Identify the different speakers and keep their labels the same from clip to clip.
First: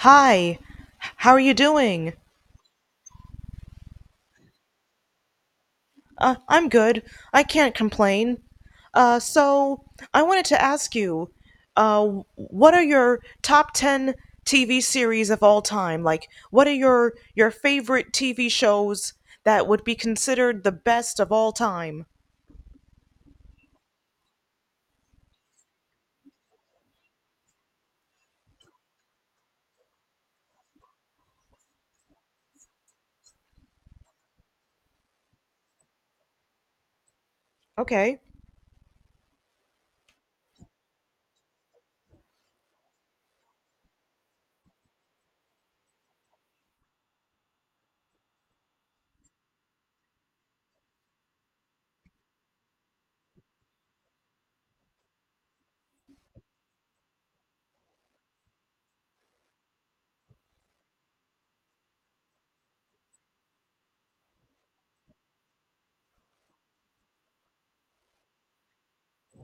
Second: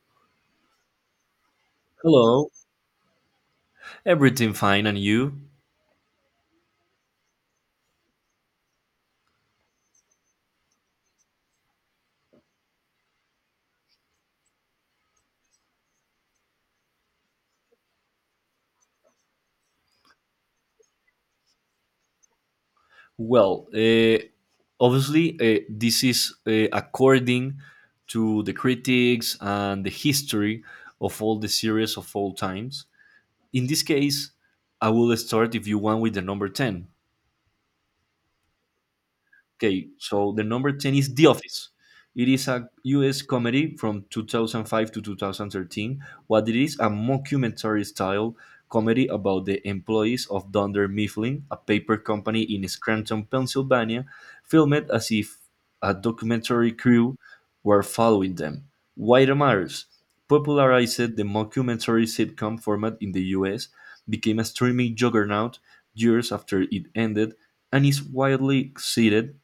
Speaker 1: Hi, how are you doing?
Speaker 2: Hello, everything fine, and you?
Speaker 1: I'm good. I can't complain. Uh, so, I wanted to ask you, uh, what are your top 10 TV series of all time? Like, what are your favorite TV shows that would be considered the best of all time?
Speaker 2: Well, obviously, this is according to the critics and the history of all the series of all times. In this case, I will start if you want with the number 10.
Speaker 1: Okay.
Speaker 2: Okay, so the number 10 is The Office. It is a US comedy from 2005 to 2013. What it is, a mockumentary style comedy about the employees of Dunder Mifflin, a paper company in Scranton, Pennsylvania, filmed as if a documentary crew were following them. Why it matters popularized the mockumentary sitcom format in the US, became a streaming juggernaut years after it ended, and is widely cited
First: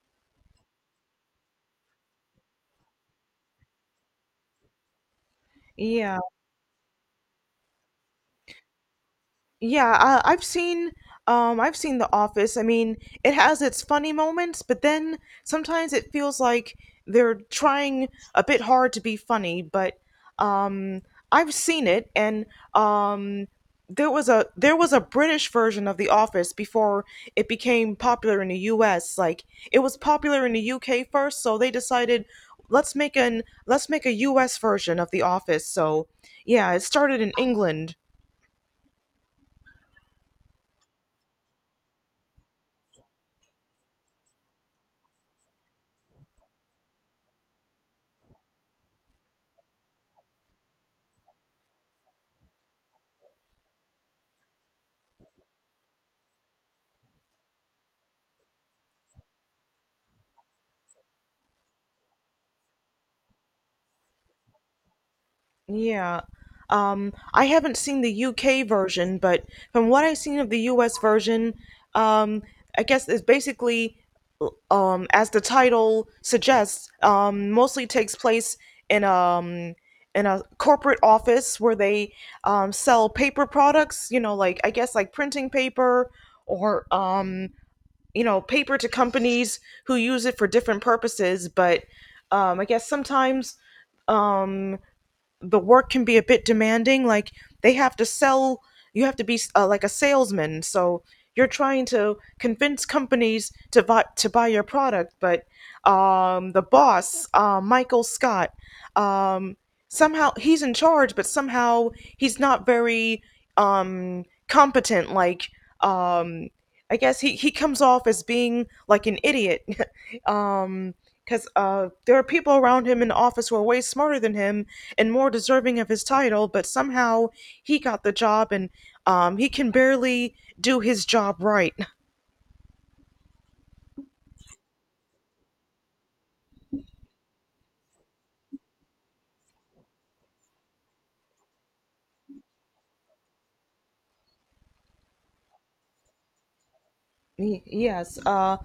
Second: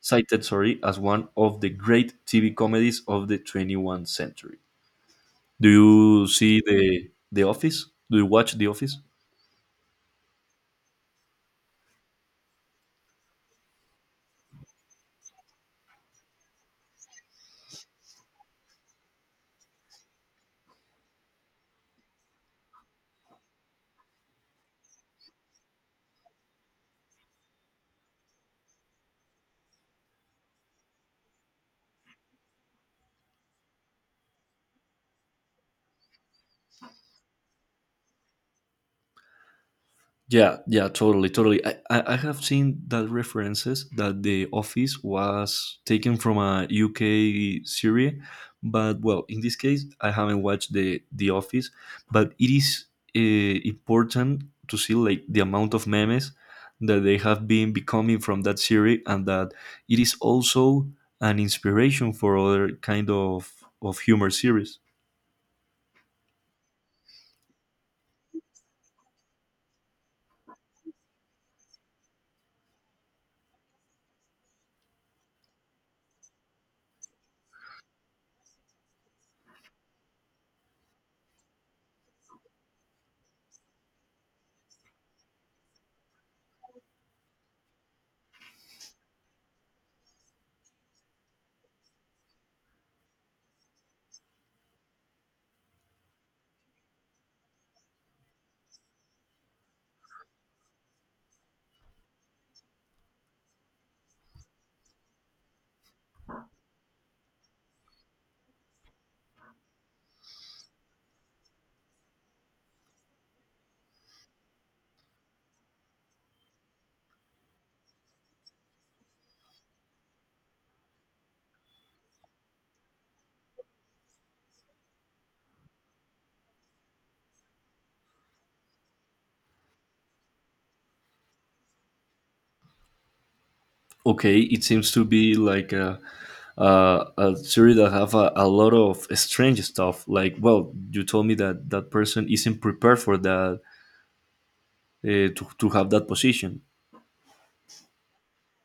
Speaker 2: cited sorry as one of the great TV comedies of the 21st century. Do
Speaker 1: Yeah.
Speaker 2: you see The Office? Do you watch The Office?
Speaker 1: Yeah, I've seen I've seen The Office. I mean, it has its funny moments, but then sometimes it feels like they're trying a bit hard to be funny, but um I've seen it. And um there was a British version of The Office before it became popular in the US. Like, it was popular in the UK first, so they decided let's make a US version of The Office. So yeah, it started in England.
Speaker 2: Yeah, yeah, totally, totally. I have seen that references that The Office was taken from a UK series, but well, in this case, I haven't watched The Office, but it is important to see like the amount of memes that they have been becoming from that series, and that it is also an inspiration for other kind of humor series.
Speaker 1: Yeah. I haven't seen the UK version, but from what I've seen of the US version, um, I guess it's basically, as the title suggests, mostly takes place in um in a corporate office, where they sell paper products. You know, like, I guess like printing paper, or you know, paper to companies who use it for different purposes. But I guess sometimes, um the work can be a bit demanding. Like, they have to sell, you have to be like a salesman. So you're trying to convince companies to buy your product. But the boss, Michael Scott, um, somehow he's in charge, but somehow he's not very um, competent. Like, um, I guess he comes off as being like an idiot. um, because there are people around him in the office who are way smarter than him and more deserving of his title, but somehow he got the job. And he can barely do his job right.
Speaker 2: Okay, it seems to be like a series that have a lot of strange stuff like well you told me that that person isn't prepared for that to have that position.
Speaker 1: Y- Yes,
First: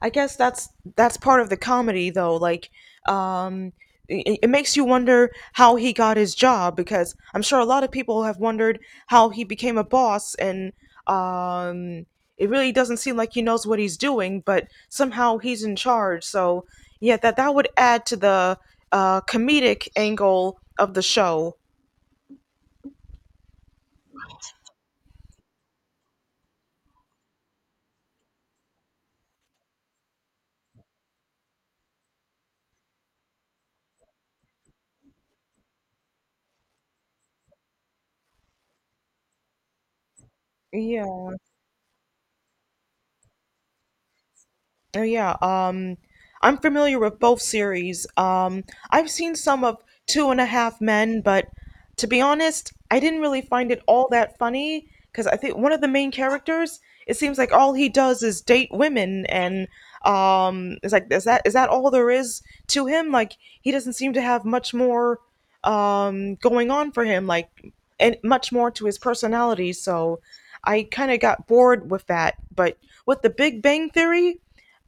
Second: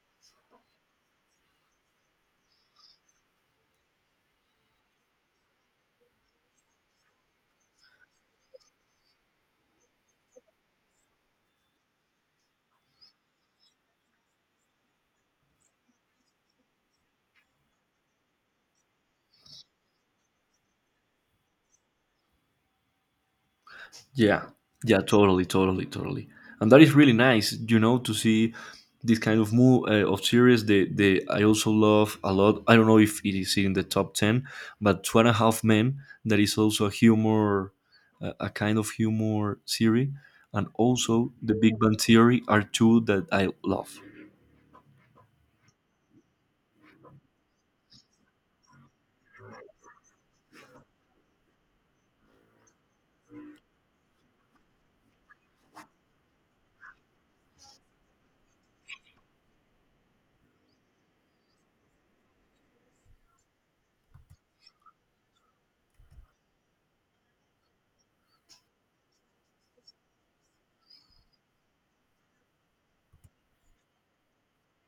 Speaker 1: I guess that's part of the comedy though. Like, um, it makes you wonder how he got his job, because I'm sure a lot of people have wondered how he became a boss. And um, it really doesn't seem like he knows what he's doing, but somehow he's in charge. So yeah, that would add to the comedic angle of the show.
Speaker 2: Yeah, yeah, totally, and that is really nice, you know, to see this kind of move of series. The I also love a lot. I don't know if it is in the top ten, but Two and a Half Men. That is also a humor, a kind of humor series, and
Speaker 1: Yeah.
Speaker 2: also The Big Bang Theory are two that I love.
Speaker 1: Oh yeah, I'm familiar with both series. I've seen some of Two and a Half Men, but to be honest, I didn't really find it all that funny, because I think one of the main characters, it seems like all he does is date women. And it's like, is that all there is to him? Like, he doesn't seem to have much more going on for him, like, and much more to his personality. So I kind of got bored with that. But with The Big Bang Theory,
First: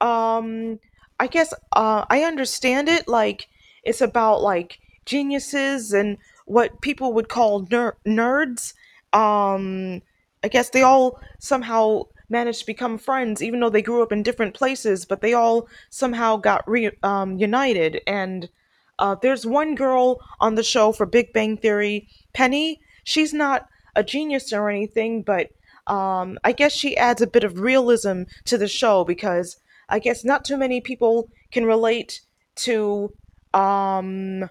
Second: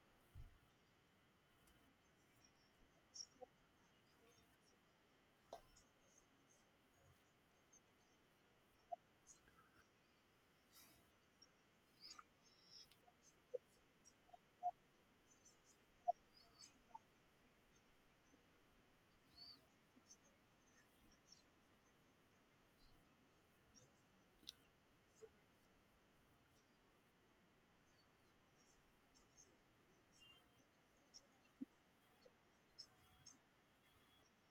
Speaker 1: um I guess I understand it. Like, it's about like geniuses and what people would call nerds. um I guess they all somehow managed to become friends, even though they grew up in different places, but they all somehow got united. And there's one girl on the show for Big Bang Theory, Penny. She's not a genius or anything, but I guess she adds a bit of realism to the show, because I guess not too many people can relate to um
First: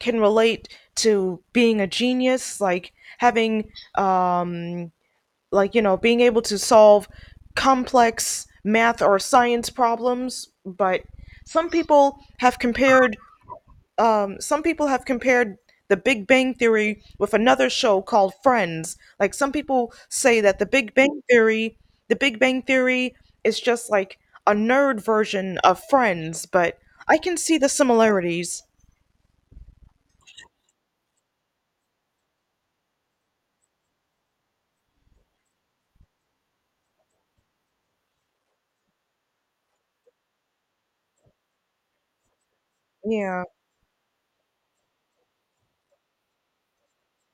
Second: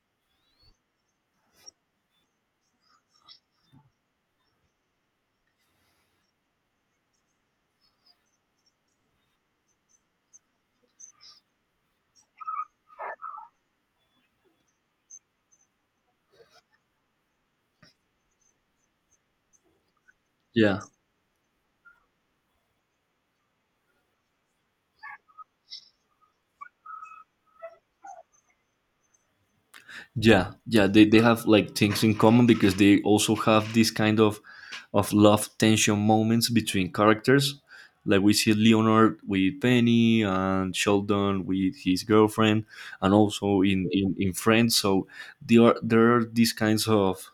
Speaker 1: can relate being a genius. Like, having um like, you know, being able to solve complex math or science problems. But some people have compared some people have compared The Big Bang Theory with another show called Friends. Like, some people say that
Speaker 2: Yeah,
Speaker 1: The Big Bang Theory is just like a nerd version of Friends, but I can see the similarities.
Speaker 2: they have like things in common because they also have this kind of love tension moments between characters like we see Leonard with Penny and Sheldon with his girlfriend, and
Speaker 1: Yeah,
Speaker 2: also in Friends. So there are these kinds of,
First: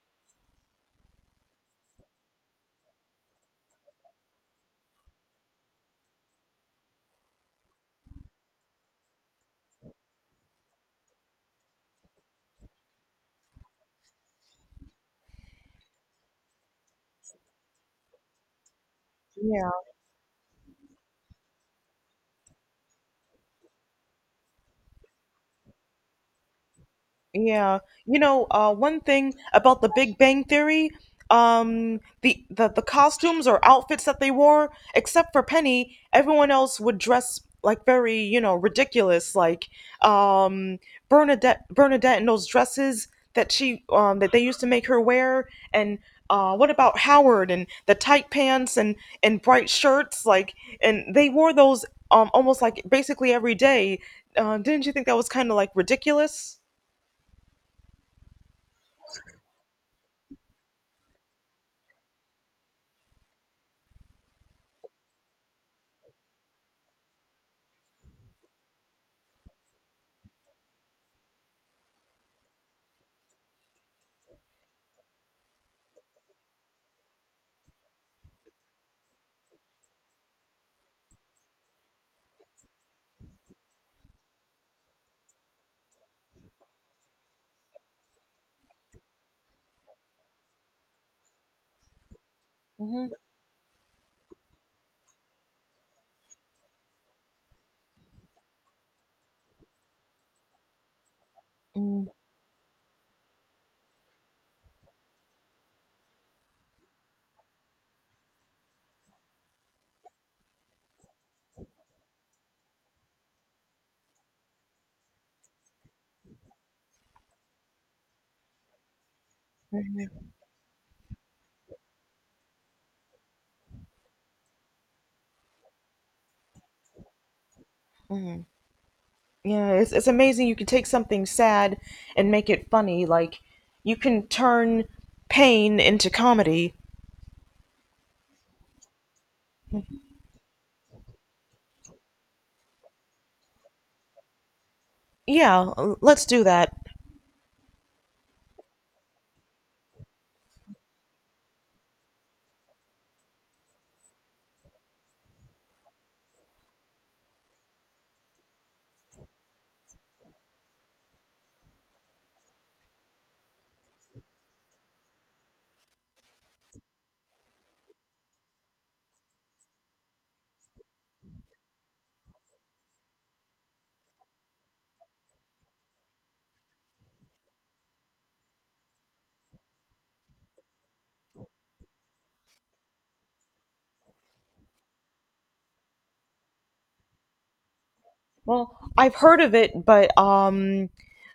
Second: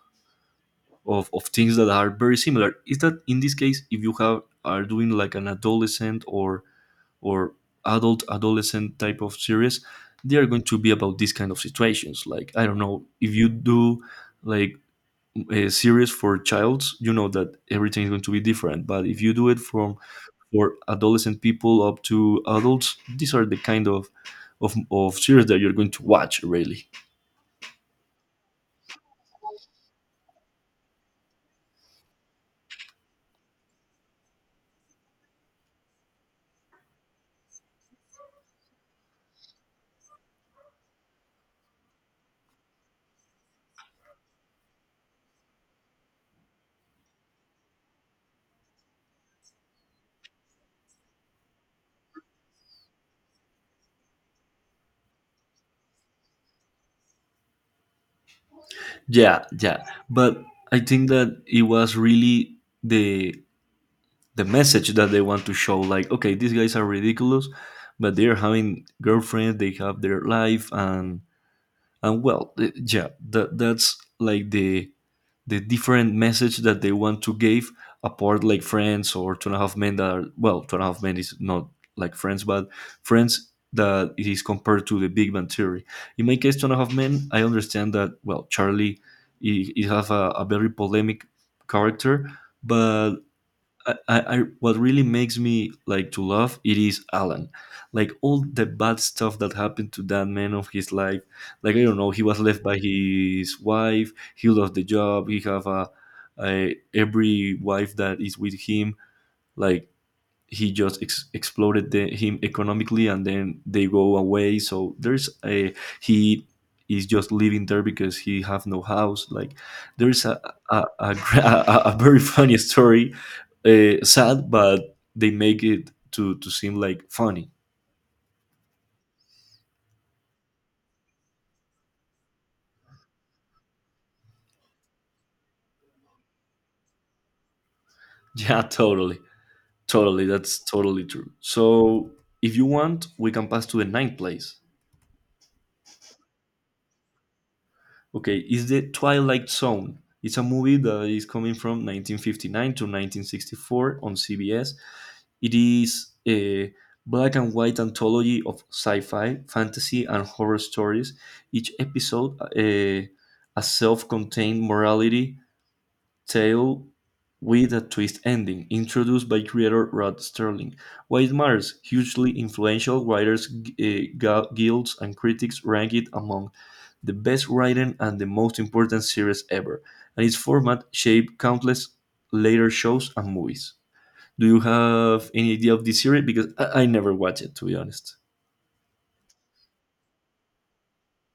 Speaker 2: of things that are very similar. Is that in this case if you have are doing like an adolescent or adult adolescent type of series, they are going to be about these kind of situations. Like I don't know if you do like a series for childs, you know, that everything is going to be different, but if you do it
Speaker 1: yeah.
Speaker 2: from for adolescent people up to adults, these are the kind of of series that you're going to watch really.
Speaker 1: Yeah, you know, one thing about The Big Bang Theory, the costumes or outfits that they wore, except for Penny, everyone else would dress like very, you know, ridiculous. Like, um, Bernadette in those dresses that she that they used to make her wear. And what about Howard and the tight pants and bright shirts, like, and they wore those almost like basically every day. Didn't you think that was kind of like ridiculous?
Speaker 2: Yeah, but I think that it was really the the message that they want to show, like okay, these guys are ridiculous, but they're having girlfriends, they have their life, and well, yeah, that's like the different message that they want to give apart, like Friends or Two and a Half Men that are, well, Two and a Half Men is not like Friends, but Friends that is compared to The Big Bang Theory. In my case, Two and a Half Men, I understand that, well, Charlie, he have a very polemic character, but I what really makes me like to love it is Alan. Like all the bad stuff that happened to that man of his life. Like I don't
Speaker 1: Mm.
Speaker 2: know, he was left by his wife. He lost the job. He have a every wife that is with him. Like he just exploded him economically and then they go away, so there's a he is just living there because he have no house. Like there's a, a, a very funny story, sad, but they make it to seem like funny.
Speaker 1: Yeah, it's amazing you can take something sad and make it funny. Like, you can turn pain into comedy.
Speaker 2: Yeah, totally, that's totally true. So if you want, we can pass to the ninth place.
Speaker 1: Yeah, let's do that.
Speaker 2: Okay, it's The Twilight Zone. It's a movie that is coming from 1959 to 1964 on CBS. It is a black and white anthology of sci-fi, fantasy, and horror stories. Each episode, a self-contained morality tale with a twist ending, introduced by creator Rod Sterling. Why it matters hugely influential writers, uh, guilds, and critics rank it among the best written and the most important series ever, and its format shaped countless later shows and movies. Do you have any idea of this series? Because I never watched it, to be honest.
Speaker 1: Well, I've heard of it, but um,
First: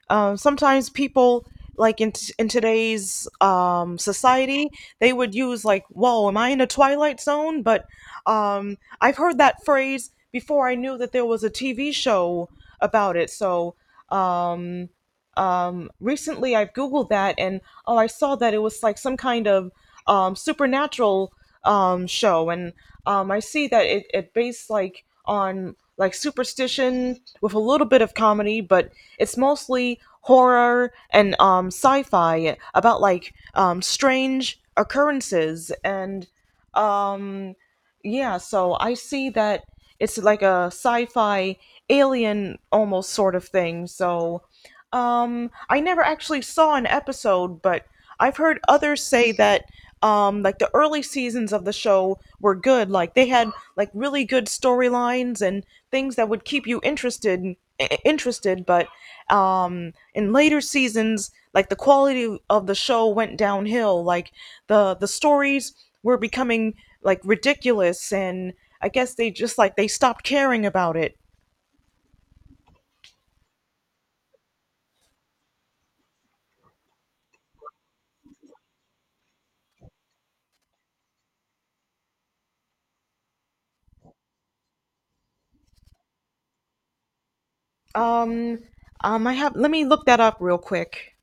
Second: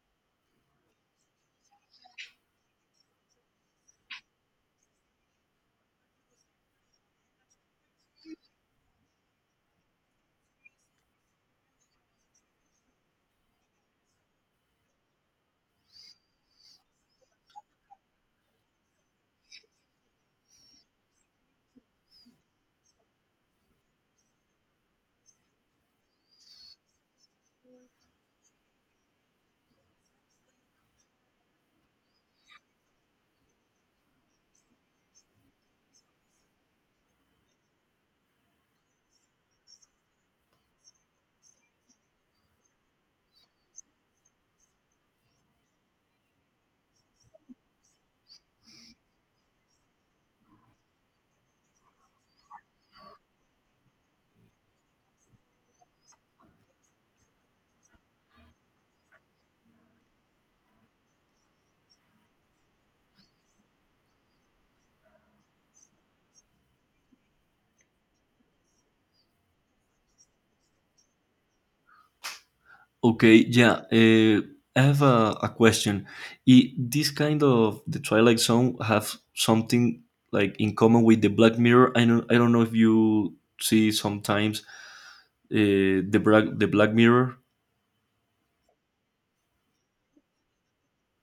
Speaker 1: um, sometimes people, like in today's society, they would use like, "Whoa, am I in a twilight zone?" But I've heard that phrase before I knew that there was a TV show about it. So. Um, recently I've Googled that, and oh, I saw that it was like some kind of supernatural show. And I see that it based like on like superstition with a little bit of comedy, but it's mostly horror and sci-fi about like strange occurrences. And um, yeah, so I see that it's like a sci-fi, alien, almost sort of thing. So I never actually saw an episode, but I've heard others say that like, the early seasons of the show were good. Like, they had like really good storylines and things that would keep you interested. But in later seasons, like, the quality of the show went downhill. Like, the stories were becoming like ridiculous, and I guess they just, like, they stopped caring about it.
Speaker 2: Okay, yeah. I have a question. I, this kind of The Twilight Zone have something like in common with The Black Mirror. I don't know if you see sometimes the Black Mirror.
Speaker 1: Um. I have, let me look that up real quick.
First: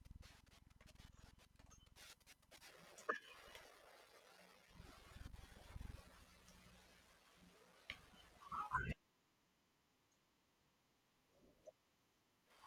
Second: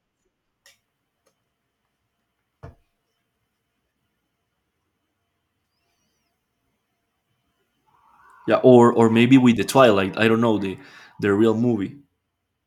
Speaker 2: Yeah, or maybe with The Twilight. I don't know the real movie.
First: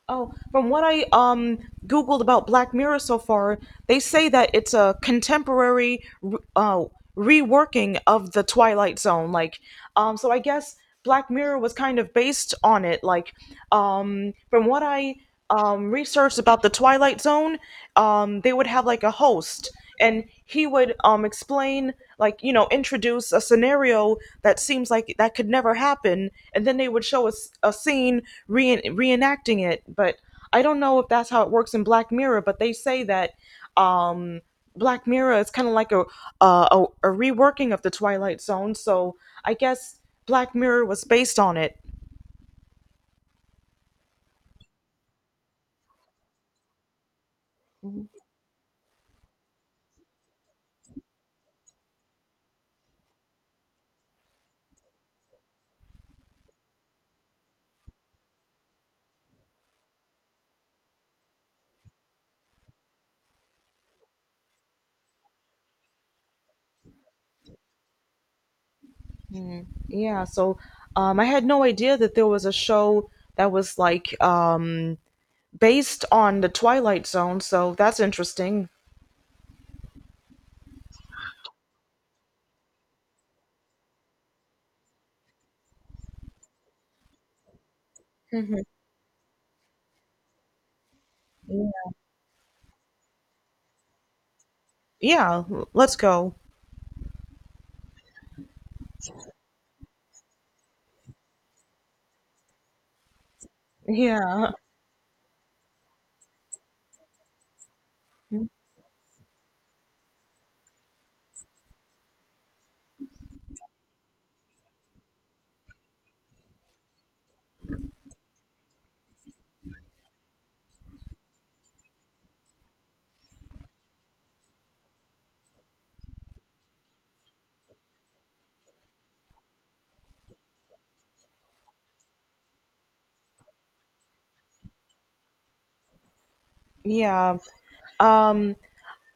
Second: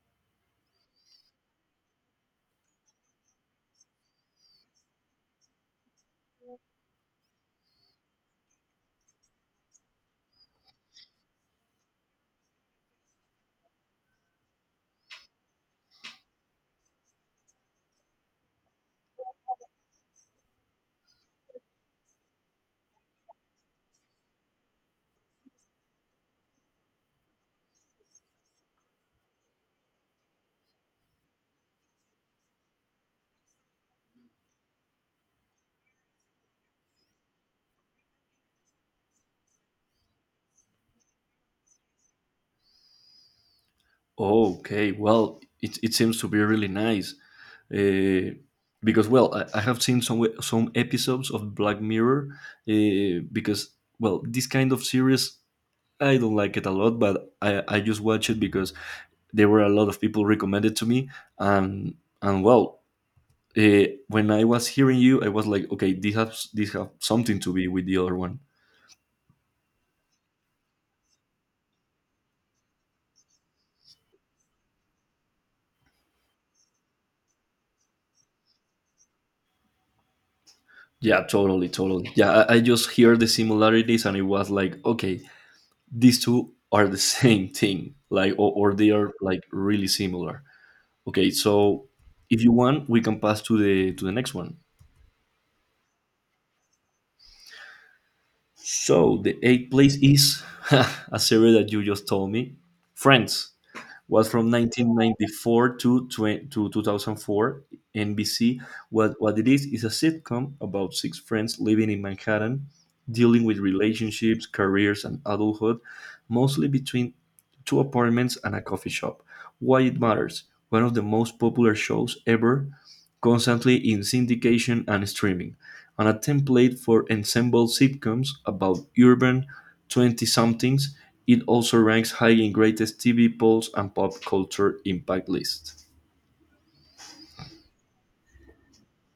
Speaker 1: Oh, from what I googled about Black Mirror so far, they say that it's a contemporary reworking of The Twilight Zone. Like, so I guess Black Mirror was kind of based on it. Like, from what I researched about The Twilight Zone, they would have like a host, and he would explain, like, you know, introduce a scenario that seems like that could never happen, and then they would show us a scene reenacting it. But I don't know if that's how it works in Black Mirror, but they say that um Black Mirror is kind of like a reworking of The Twilight Zone, so I guess Black Mirror was based on it.
Speaker 2: Oh, okay, well, it seems to be really nice. Uh, because well, I have seen some episodes of Black Mirror, because well, this kind of series I don't like it a lot, but I just watch it because there were a lot of people recommended to me, and and well, when I was hearing you, I was like, okay, this has this have something to be with the other one.
Speaker 1: Mm, yeah, so I had no idea that there was a show that was like based on The Twilight Zone, so that's interesting.
Speaker 2: Yeah, totally, totally. Yeah, I just hear the similarities, and it was like, okay, these two are the same thing, like
Speaker 1: Mhm.
Speaker 2: or they are like really similar. Okay, so if you want, we can pass to the next one.
Speaker 1: Yeah, let's go.
Speaker 2: So the eighth place is a series that you just told me. Friends was from
Speaker 1: Yeah.
Speaker 2: 1994 to 2004. NBC. What it is a sitcom about six friends living in Manhattan, dealing with relationships, careers, and adulthood, mostly between two apartments and a coffee shop. Why it matters? One of the most popular shows ever, constantly in syndication and streaming and a template for ensemble sitcoms about urban 20 somethings. It also ranks high in greatest TV polls and pop culture impact lists.
Speaker 1: Yeah. Um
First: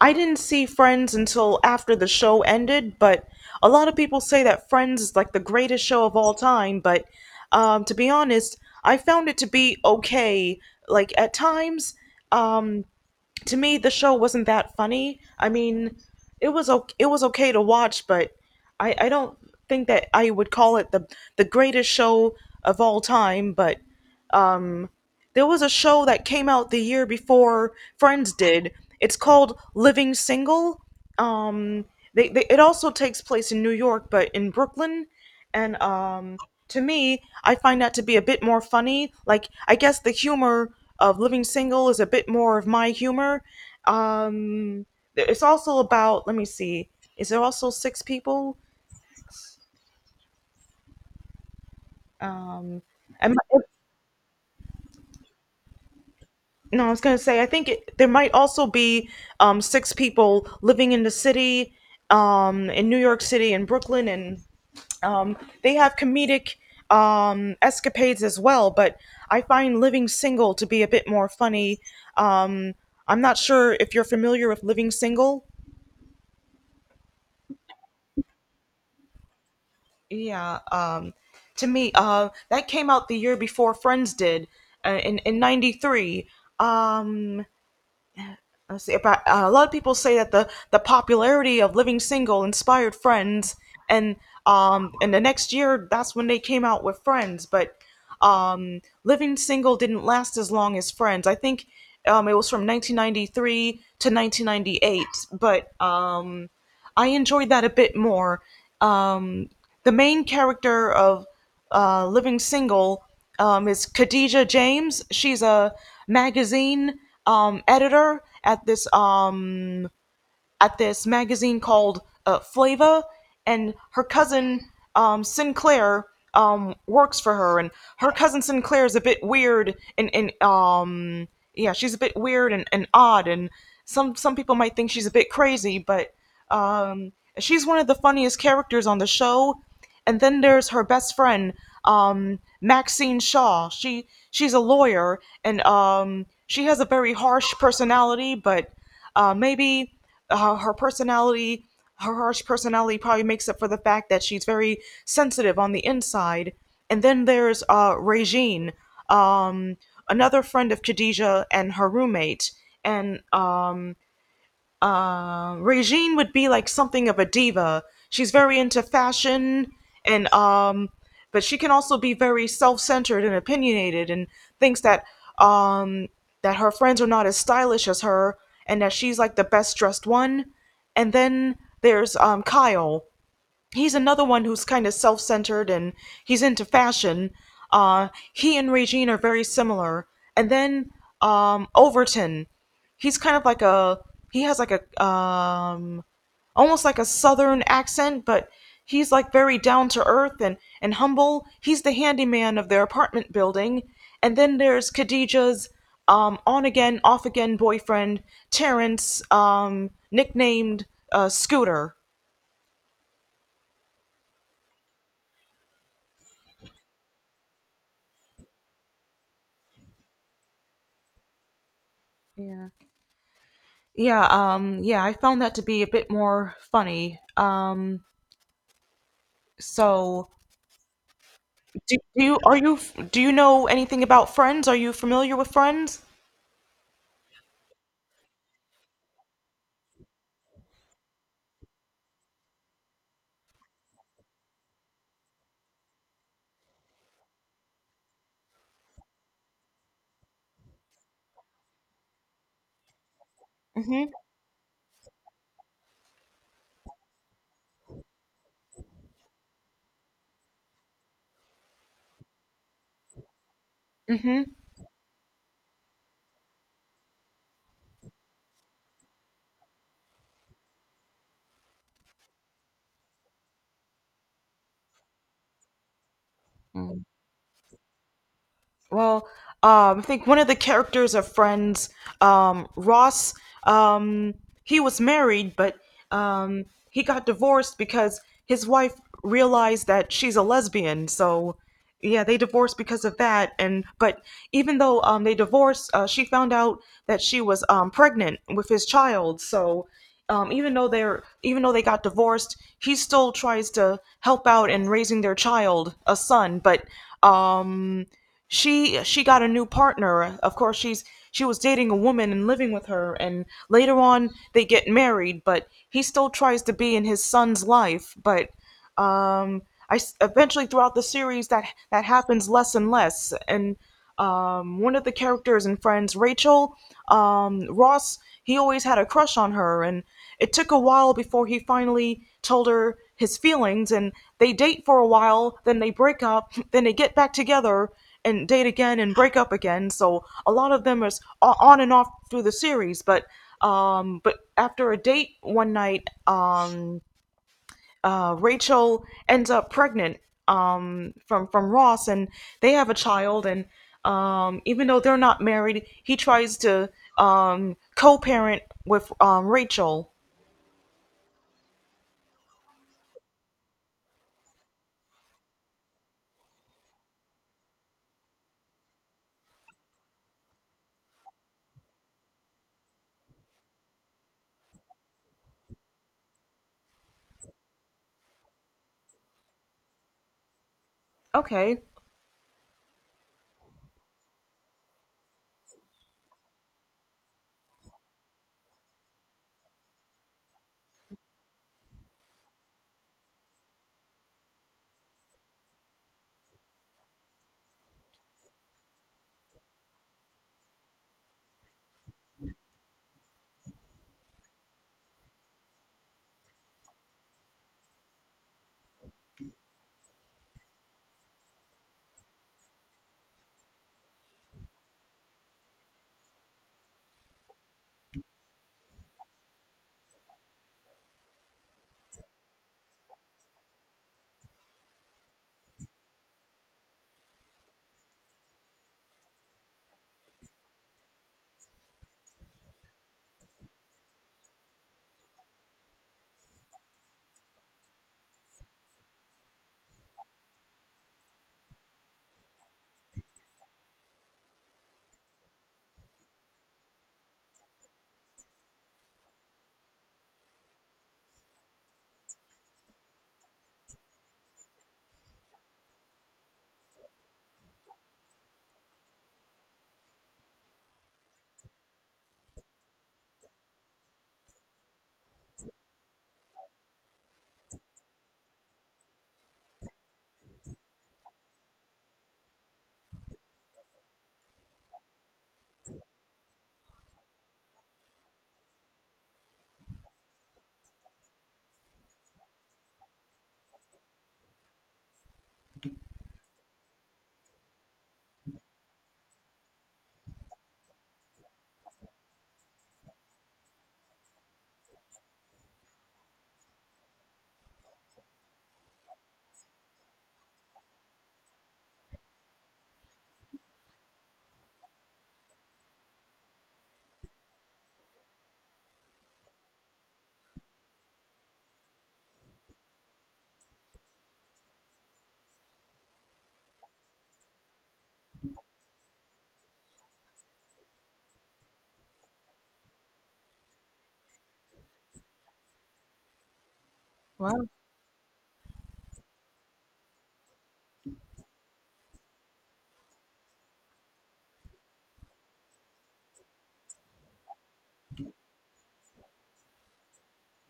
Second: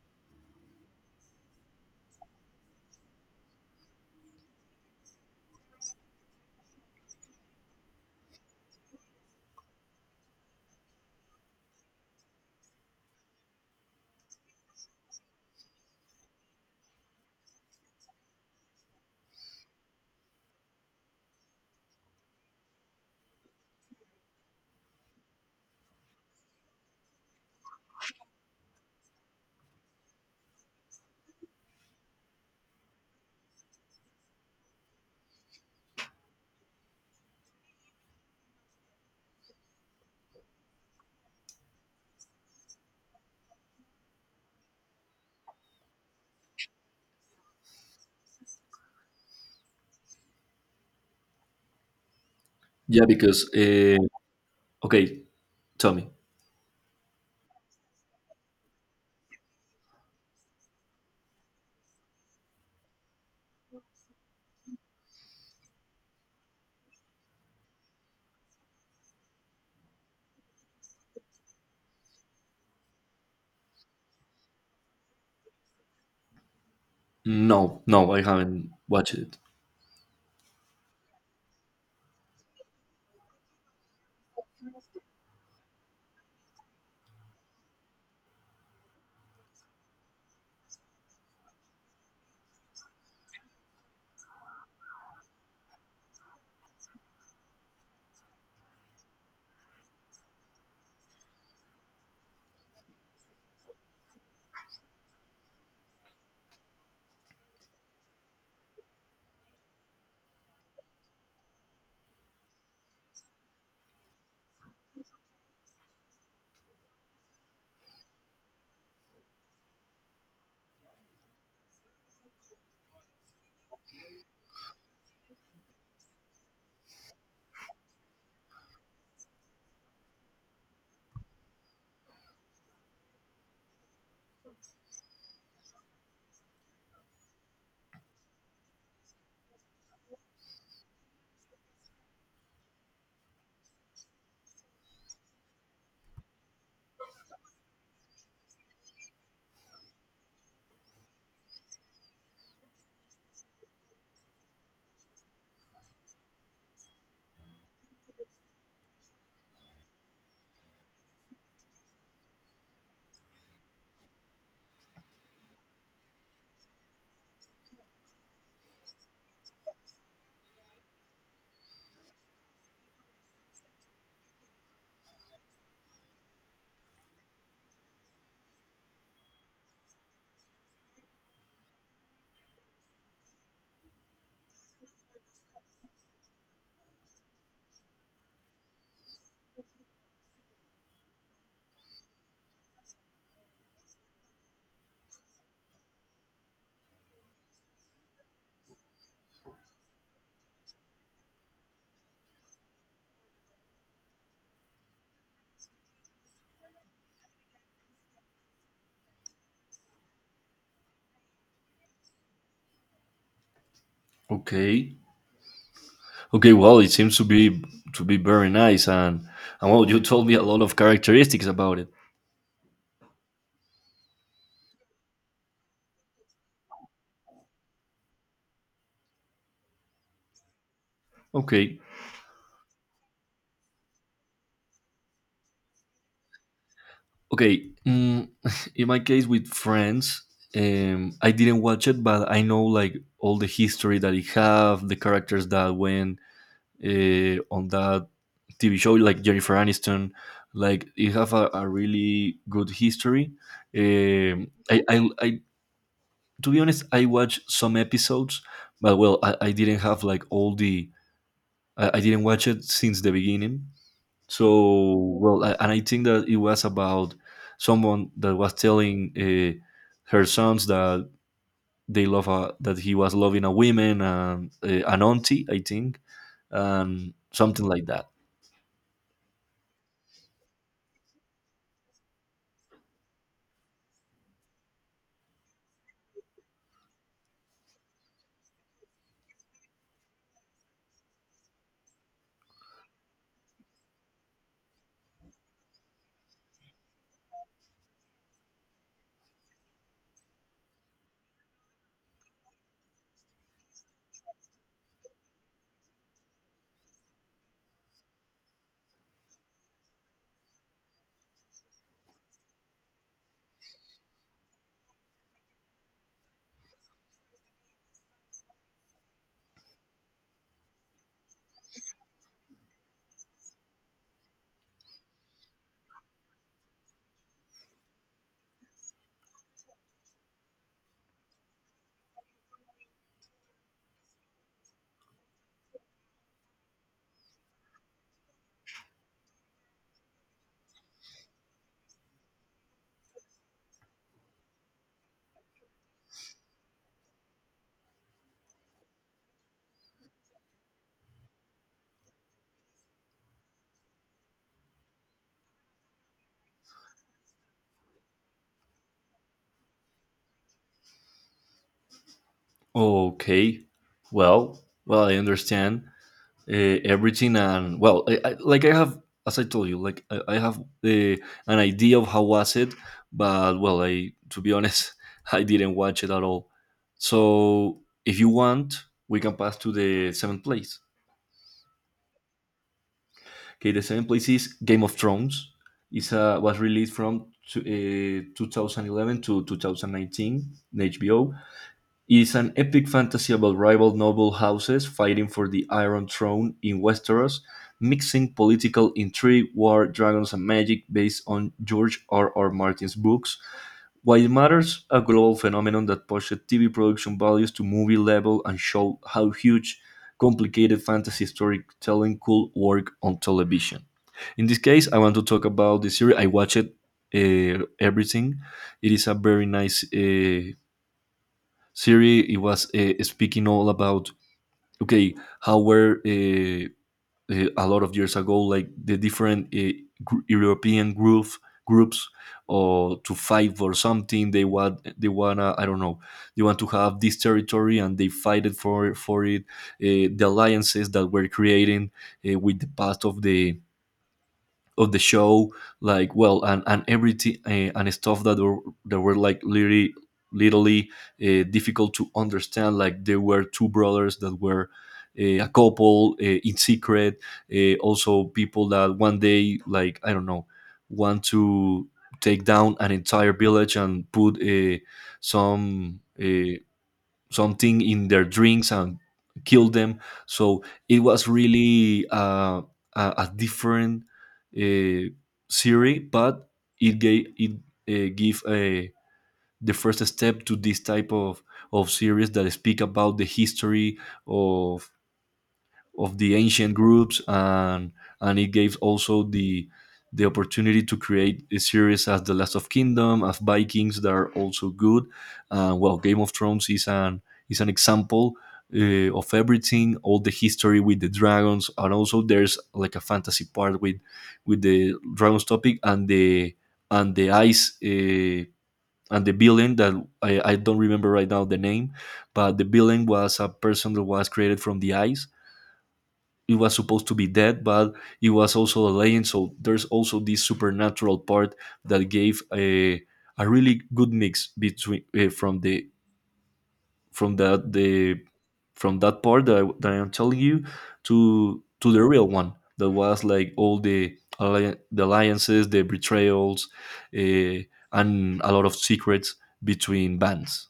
Speaker 1: I didn't see Friends until after the show ended, but a lot of people say that Friends is like the greatest show of all time. But to be honest, I found it to be okay. Like, at times, um to me the show wasn't that funny. I mean, it was okay to watch, but I don't think that I would call it the greatest show of all time. But there was a show that came out the year before Friends did. It's called Living Single. Um, they, it also takes place in New York, but in Brooklyn. And to me, I find that to be a bit more funny. Like, I guess the humor of Living Single is a bit more of my humor. Um, it's also about, let me see, is there also six people? Um,
Speaker 2: Yeah,
Speaker 1: am,
Speaker 2: because, okay, tell me.
Speaker 1: No, I was gonna say, I think it, there might also be six people living in the city, in New York City and Brooklyn. And um, they have comedic escapades as well. But I find Living Single to be a bit more funny. Um, I'm not sure if you're familiar with Living Single.
Speaker 2: No, no, I haven't watched it.
Speaker 1: Yeah, to me, that came out the year before Friends did, in '93. Um, I see. About, a lot of people say that the popularity of Living Single inspired Friends. And and the next year, that's when they came out with Friends. But Living Single didn't last as long as Friends. I think it was from 1993 to 1998. But I enjoyed that a bit more. Um, the main character of Living Single is Khadija James. She's a magazine editor at this magazine called Flava. And her cousin Sinclair works for her. And her cousin Sinclair is a bit weird and yeah, she's a bit weird and odd, and some people might think she's a bit crazy. But um, she's one of the funniest characters on the show. And then there's her best friend, Maxine Shaw. She's a lawyer, and she has a very harsh personality. But maybe her personality, her harsh personality, probably makes up for the fact that she's very sensitive on the inside. And then there's Regine, um, another friend of Khadijah and her roommate, and Regine would be like something of a diva. She's very into fashion and but she can also be very self-centered and opinionated and thinks um that her friends are not as stylish as her and that she's like the best dressed one. And then there's Kyle. He's another one who's kind of self-centered and he's into fashion. Uh, he and Regine are very similar. And then Overton, he's kind of like a he has like a almost like a southern accent, but he's like very down to earth and humble. He's the handyman of their apartment building. And then there's Khadijah's on again, off again boyfriend, Terrence, nicknamed Scooter.
Speaker 2: Okay. Okay, well, it seems to be very nice, and well, you told me a lot of characteristics about it.
Speaker 1: Yeah, yeah, I found that to be a bit more funny. So
Speaker 2: Okay.
Speaker 1: do, do you are you do you know anything about Friends? Are you familiar with Friends?
Speaker 2: Okay, mm, in my case with Friends, I didn't watch it, but I know like all the history that it have, the characters that went on that TV show, like Jennifer Aniston, like it have a really good history.
Speaker 1: Mm-hmm.
Speaker 2: Um, I, I, I, to be honest, I watched some episodes, but well, I didn't have like all the, I didn't watch it since the beginning.
Speaker 1: Mm-hmm.
Speaker 2: So well, and I think that it was about someone that was telling her sons that that he was loving a woman and an auntie, I think, and something like that.
Speaker 1: Well, I think one of the characters of Friends, Ross, um, he was married, but he got divorced because his wife realized that she's a lesbian. So, yeah, they divorced because of that. And but even though they divorced, she found out that she was pregnant with his child. So, even though they got divorced, he still tries to help out in raising their child, a son. But um, she got a new partner. Of course, she was dating a woman and living with her, and later on they get married. But he still tries to be in his son's life. Um, Eventually throughout the series that happens less and less. And one of the characters and friends, Rachel, Ross, he always had a crush on her, and it took a while before he finally told her his feelings. And they date for a while, then they break up, then they get back together and date again and break up again. So a lot of them is on and off through the series, but after a date one night, Rachel ends up pregnant from Ross, and they have a child. And even though they're not married, he tries to co-parent with Rachel.
Speaker 2: Okay, well, I understand everything. And well, like I have as I told you, I have an idea of how was it, but well, I, to be honest, I didn't watch it at all. So if you want, we can pass to the seventh place.
Speaker 1: Okay,
Speaker 2: Okay, the seventh place is Game of Thrones. It's was released from to, 2011 to 2019 in HBO. Is an epic fantasy about rival noble houses fighting for the Iron Throne in Westeros, mixing political intrigue, war, dragons, and magic based on George R. R. Martin's books. While it matters, a global phenomenon that pushed TV production values to movie level and showed how huge, complicated fantasy storytelling could work on television. In this case, I want to talk about the series. I watched everything. It is a very nice Siri, it was speaking all about okay how were a lot of years ago, like the different European groups or to fight for something they want, they wanna, I don't know, they want to have this territory and they fight it for it. Uh, the alliances that were creating with the path of the show, like well and everything, and stuff that were like literally difficult to understand. Like there were two brothers that were a couple in secret. Uh, also people that one day like I don't know want to take down an entire village and put some uh, something in their drinks and kill them. So it was really a different uh, series, but it gave it give a the first step to this type of series that speak about the history of of the ancient groups and it gave also the opportunity to create a series as The Last of Kingdom, as Vikings, that are also good. Well, Game of Thrones is an example of everything, all the history with the dragons, and also there's like a fantasy part with the dragons topic, and the ice and the villain that I don't remember right now the name. But the villain was a person that was created from the ice. It was supposed to be dead, but it was also a legend. So there's also this supernatural part that gave a really good mix between from
Speaker 1: wow,
Speaker 2: the from that part that I am telling you to the real one, that was like all the the alliances, the betrayals, uh, and a lot of secrets between bands.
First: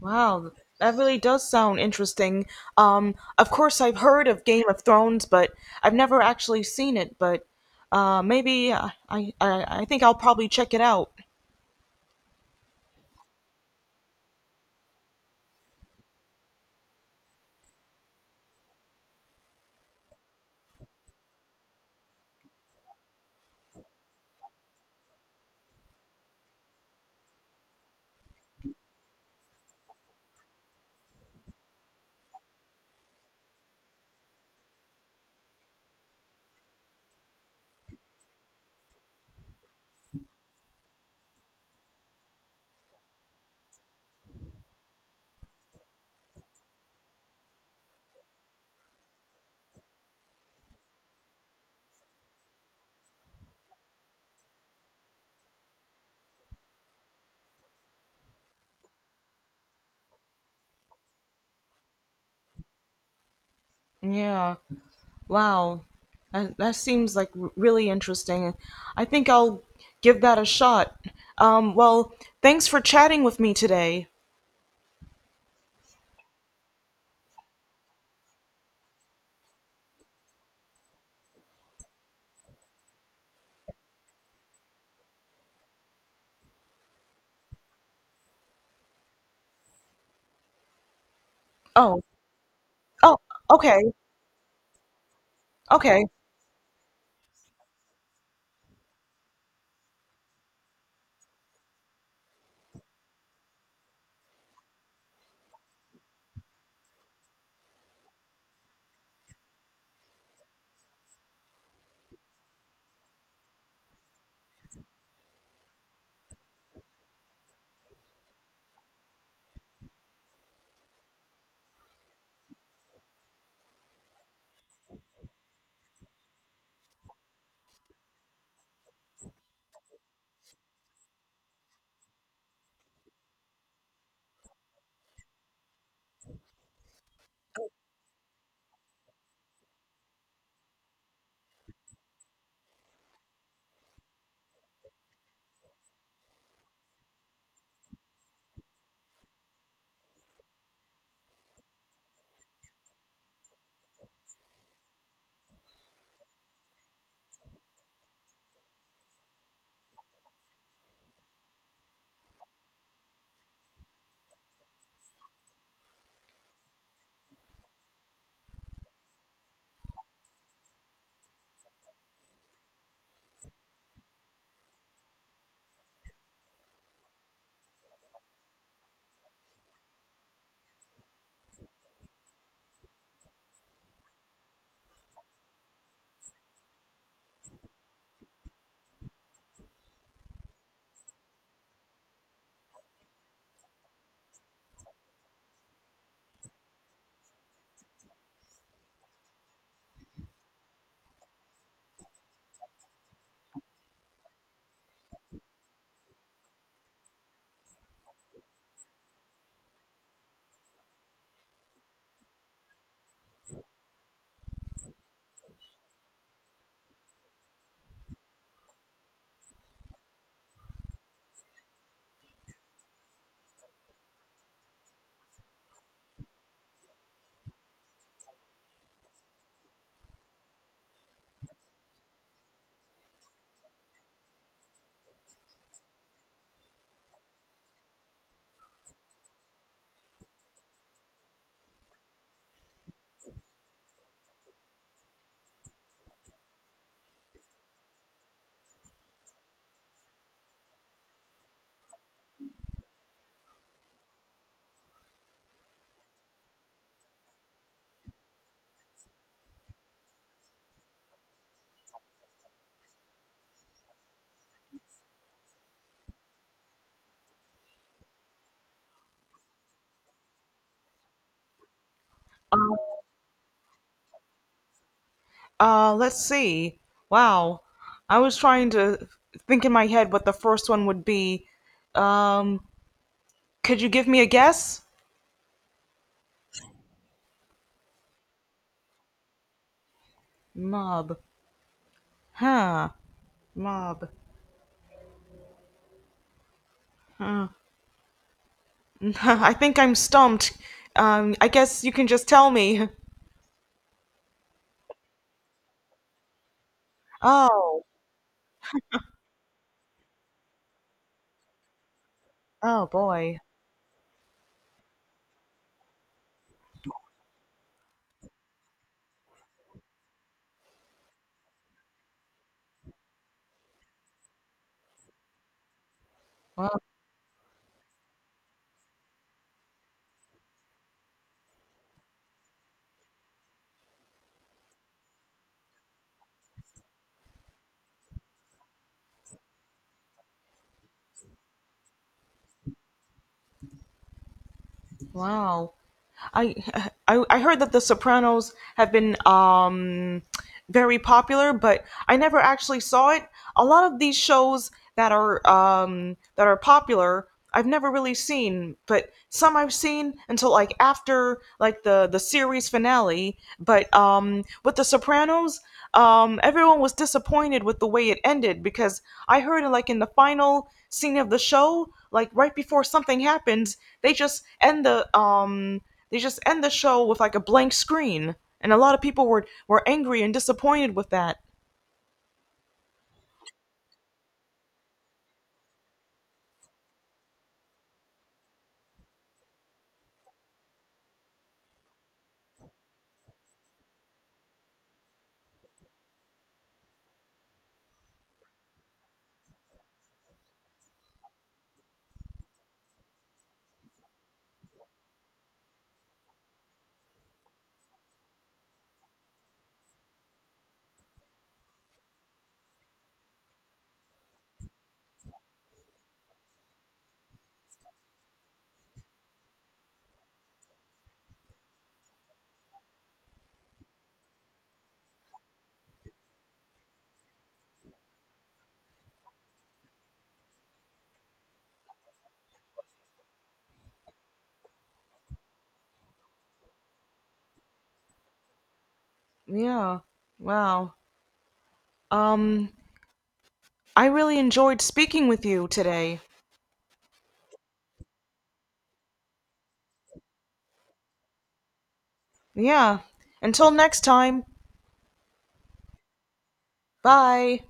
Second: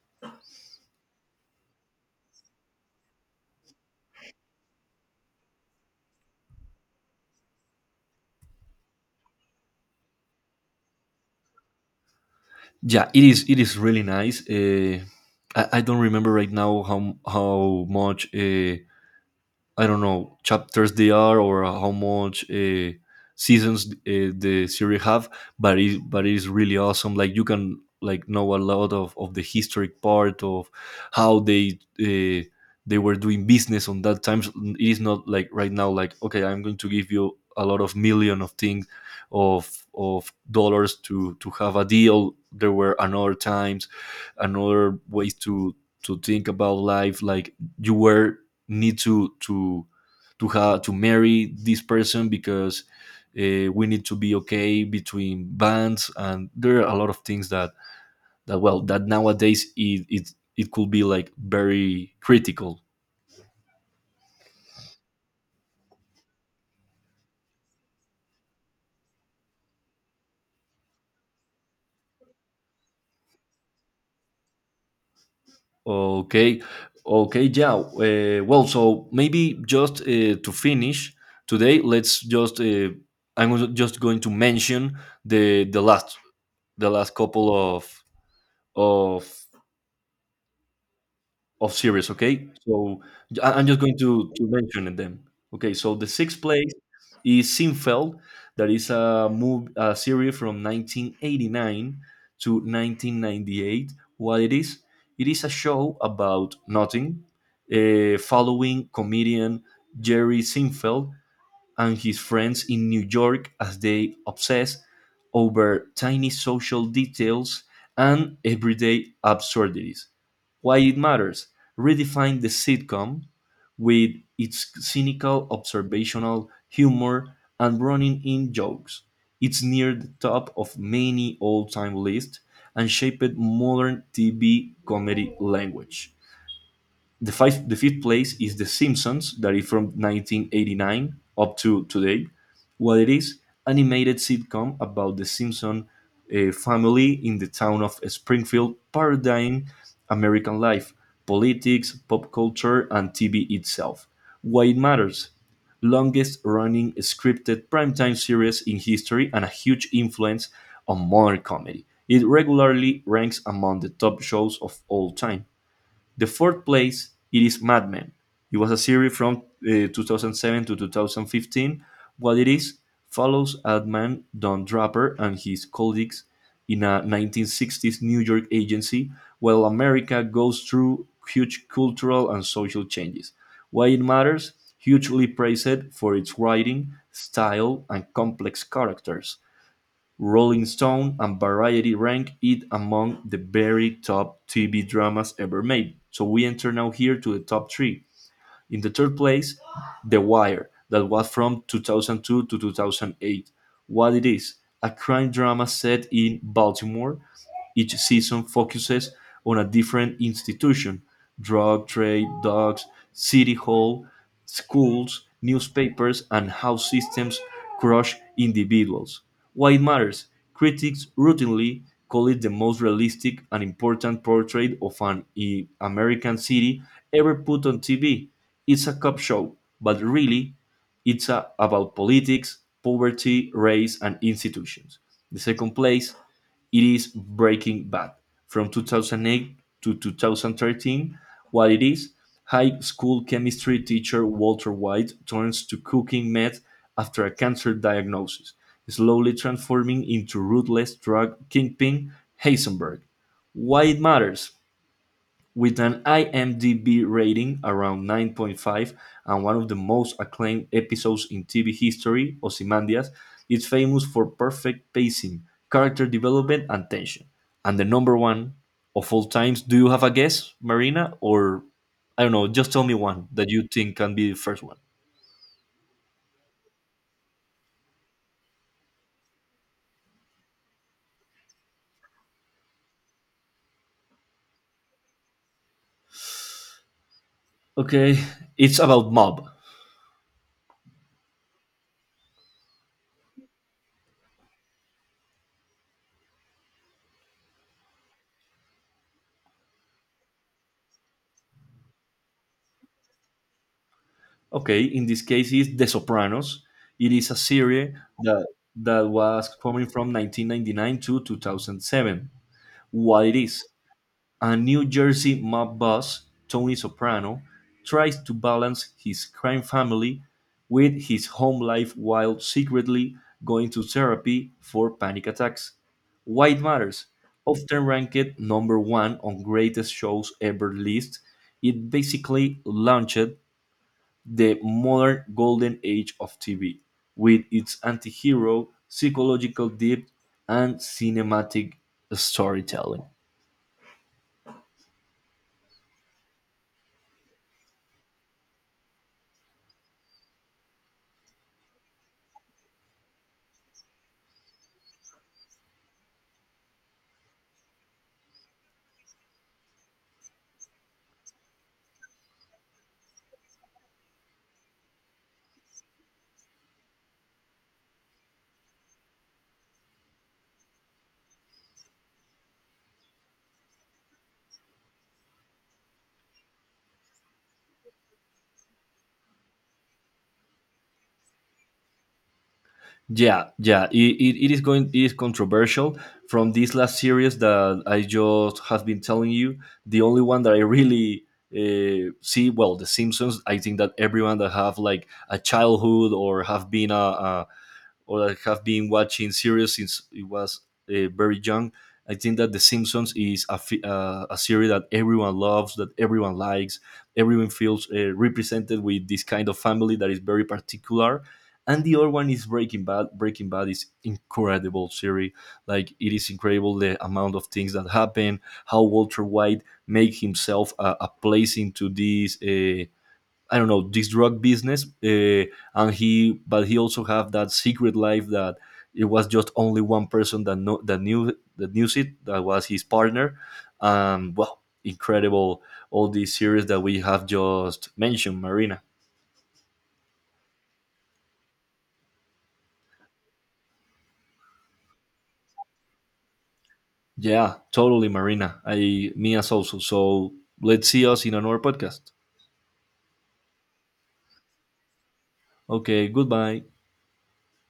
Speaker 1: wow, that really does sound interesting. Of course, I've heard of Game of Thrones, but I've never actually seen it. But maybe I think I'll probably check it out.
Speaker 2: Yeah, it is. It is really nice. I don't remember right now how much. I don't know, chapters they are, or how much seasons the series have, but it's really awesome. Like, you can like know a lot of the historic part of how they were doing business on that time. It is not like right now, like, okay, I'm going to give you a lot of million of things of dollars to have a deal. There were another times, another ways to think about life. Like, you were need to have to marry this person because we need to be okay between bands, and there are a lot of things that well, that nowadays it could be like very critical.
Speaker 1: Yeah. Wow, that seems like really interesting. I think I'll give that a shot. Well, thanks for chatting with me today.
Speaker 2: Okay. Okay, yeah, well, so maybe just to finish today, let's just just going to mention the the last the last couple of of of
Speaker 1: Oh,
Speaker 2: series. Okay. So
Speaker 1: oh,
Speaker 2: I'm just
Speaker 1: okay,
Speaker 2: going to mention them. Okay, so
Speaker 1: okay.
Speaker 2: the sixth place is Sinfeld, that is a move a series from 1989 to 1998. What it is? It is a show about nothing, following comedian Jerry Sinfeld and his friends in New York as they obsess over tiny social details and everyday absurdities. Why it matters: redefined the sitcom with its cynical, observational humor and running in jokes. It's near the top of many all time lists and shaped modern TV comedy language. The fifth the fifth place is The Simpsons, that is from 1989 up to today. What it is: animated sitcom about the Simpson family in the town of Springfield, paradigm American life, politics, pop culture, and TV itself. Why it matters: longest running scripted primetime series in history and a huge influence on modern comedy. It regularly ranks among the top shows of all time. The fourth place, it is Mad Men. It was a series from 2007 to 2015. What it is: follows ad man Don Draper and his colleagues in a 1960s New York agency while America goes through huge cultural and social changes. Why it matters? Hugely praised for its writing, style, and complex characters. Rolling Stone and Variety rank it among the very top TV dramas ever made. So we enter now here to the top three. In the third place, The Wire, that was from 2002 to 2008. What it is? A crime drama set in Baltimore. Each season focuses on a different institution: drug trade, dogs, city hall, schools, newspapers, and how systems crush individuals. Why it matters? Critics routinely call it the most realistic and important portrait of an American city ever put on TV. It's a cop show, but really, it's a, about politics, poverty, race, and institutions. The second place, it is Breaking Bad. From 2008 to 2013, what it is, high school chemistry teacher Walter White turns to cooking meth after a cancer diagnosis, slowly transforming into ruthless drug kingpin Heisenberg. Why it matters? With an IMDb rating around 9.5 and one of the most acclaimed episodes in TV history, Ozymandias, is famous for perfect pacing, character development, and tension. And the number one of all times, do you have a guess, Marina? Or, I don't know, just
Speaker 1: Uh,
Speaker 2: tell me one that you think can be the first one.
Speaker 1: let's see. Wow, I was trying to think in my head what the first one would be. Um, could you give me a guess?
Speaker 2: Okay, it's about mob.
Speaker 1: Mob. Huh. Mob. I think I'm stumped. I guess you can just tell me.
Speaker 2: Okay, in this case, it's The Sopranos. It is a
Speaker 1: Oh,
Speaker 2: series that that was coming from 1999 to 2007.
Speaker 1: oh
Speaker 2: What it
Speaker 1: boy.
Speaker 2: is: a New Jersey mob boss, Tony Soprano, tries to balance his crime family with his home life while secretly going to therapy for panic attacks. Why it
Speaker 1: Wow.
Speaker 2: matters, often ranked number one on greatest shows ever list, it basically launched the modern golden age of TV with its anti hero, psychological depth, and cinematic storytelling.
Speaker 1: Wow. I, I heard that The Sopranos have been very popular, but I never actually saw it. A lot of these shows that are popular, I've never really seen, but some I've seen until like after like the series finale. But with The Sopranos, everyone was disappointed with the way it ended because I heard like in the final scene of the show, like right before something happens, they just end the um, they just end the show with like a blank screen, and a lot of people were angry and disappointed with that.
Speaker 2: Yeah, yeah, it is going. It is controversial. From this last series that I just have been telling you, the only one that I really see, well, The Simpsons. I think that everyone that have like a childhood or have been a or I have been watching series since it was very young. I think that The Simpsons is a series that everyone loves, that everyone likes, everyone feels represented with this kind of family that is very particular. And the other one is Breaking Bad. Breaking Bad is incredible series. Like, it is incredible the amount of things that happen, how Walter White make himself a place into this. I don't know, this drug business, and he but he also have that secret life, that it was just only one person that know that knew it, that was his partner. Incredible all these series that we have just mentioned, Marina.
Speaker 1: Yeah. Wow. Um, I really enjoyed speaking with you today.
Speaker 2: Yeah, totally, Marina. I me as also. So let's see us in another podcast.
Speaker 1: Yeah. Until next time.
Speaker 2: Okay, goodbye.
Speaker 1: Bye.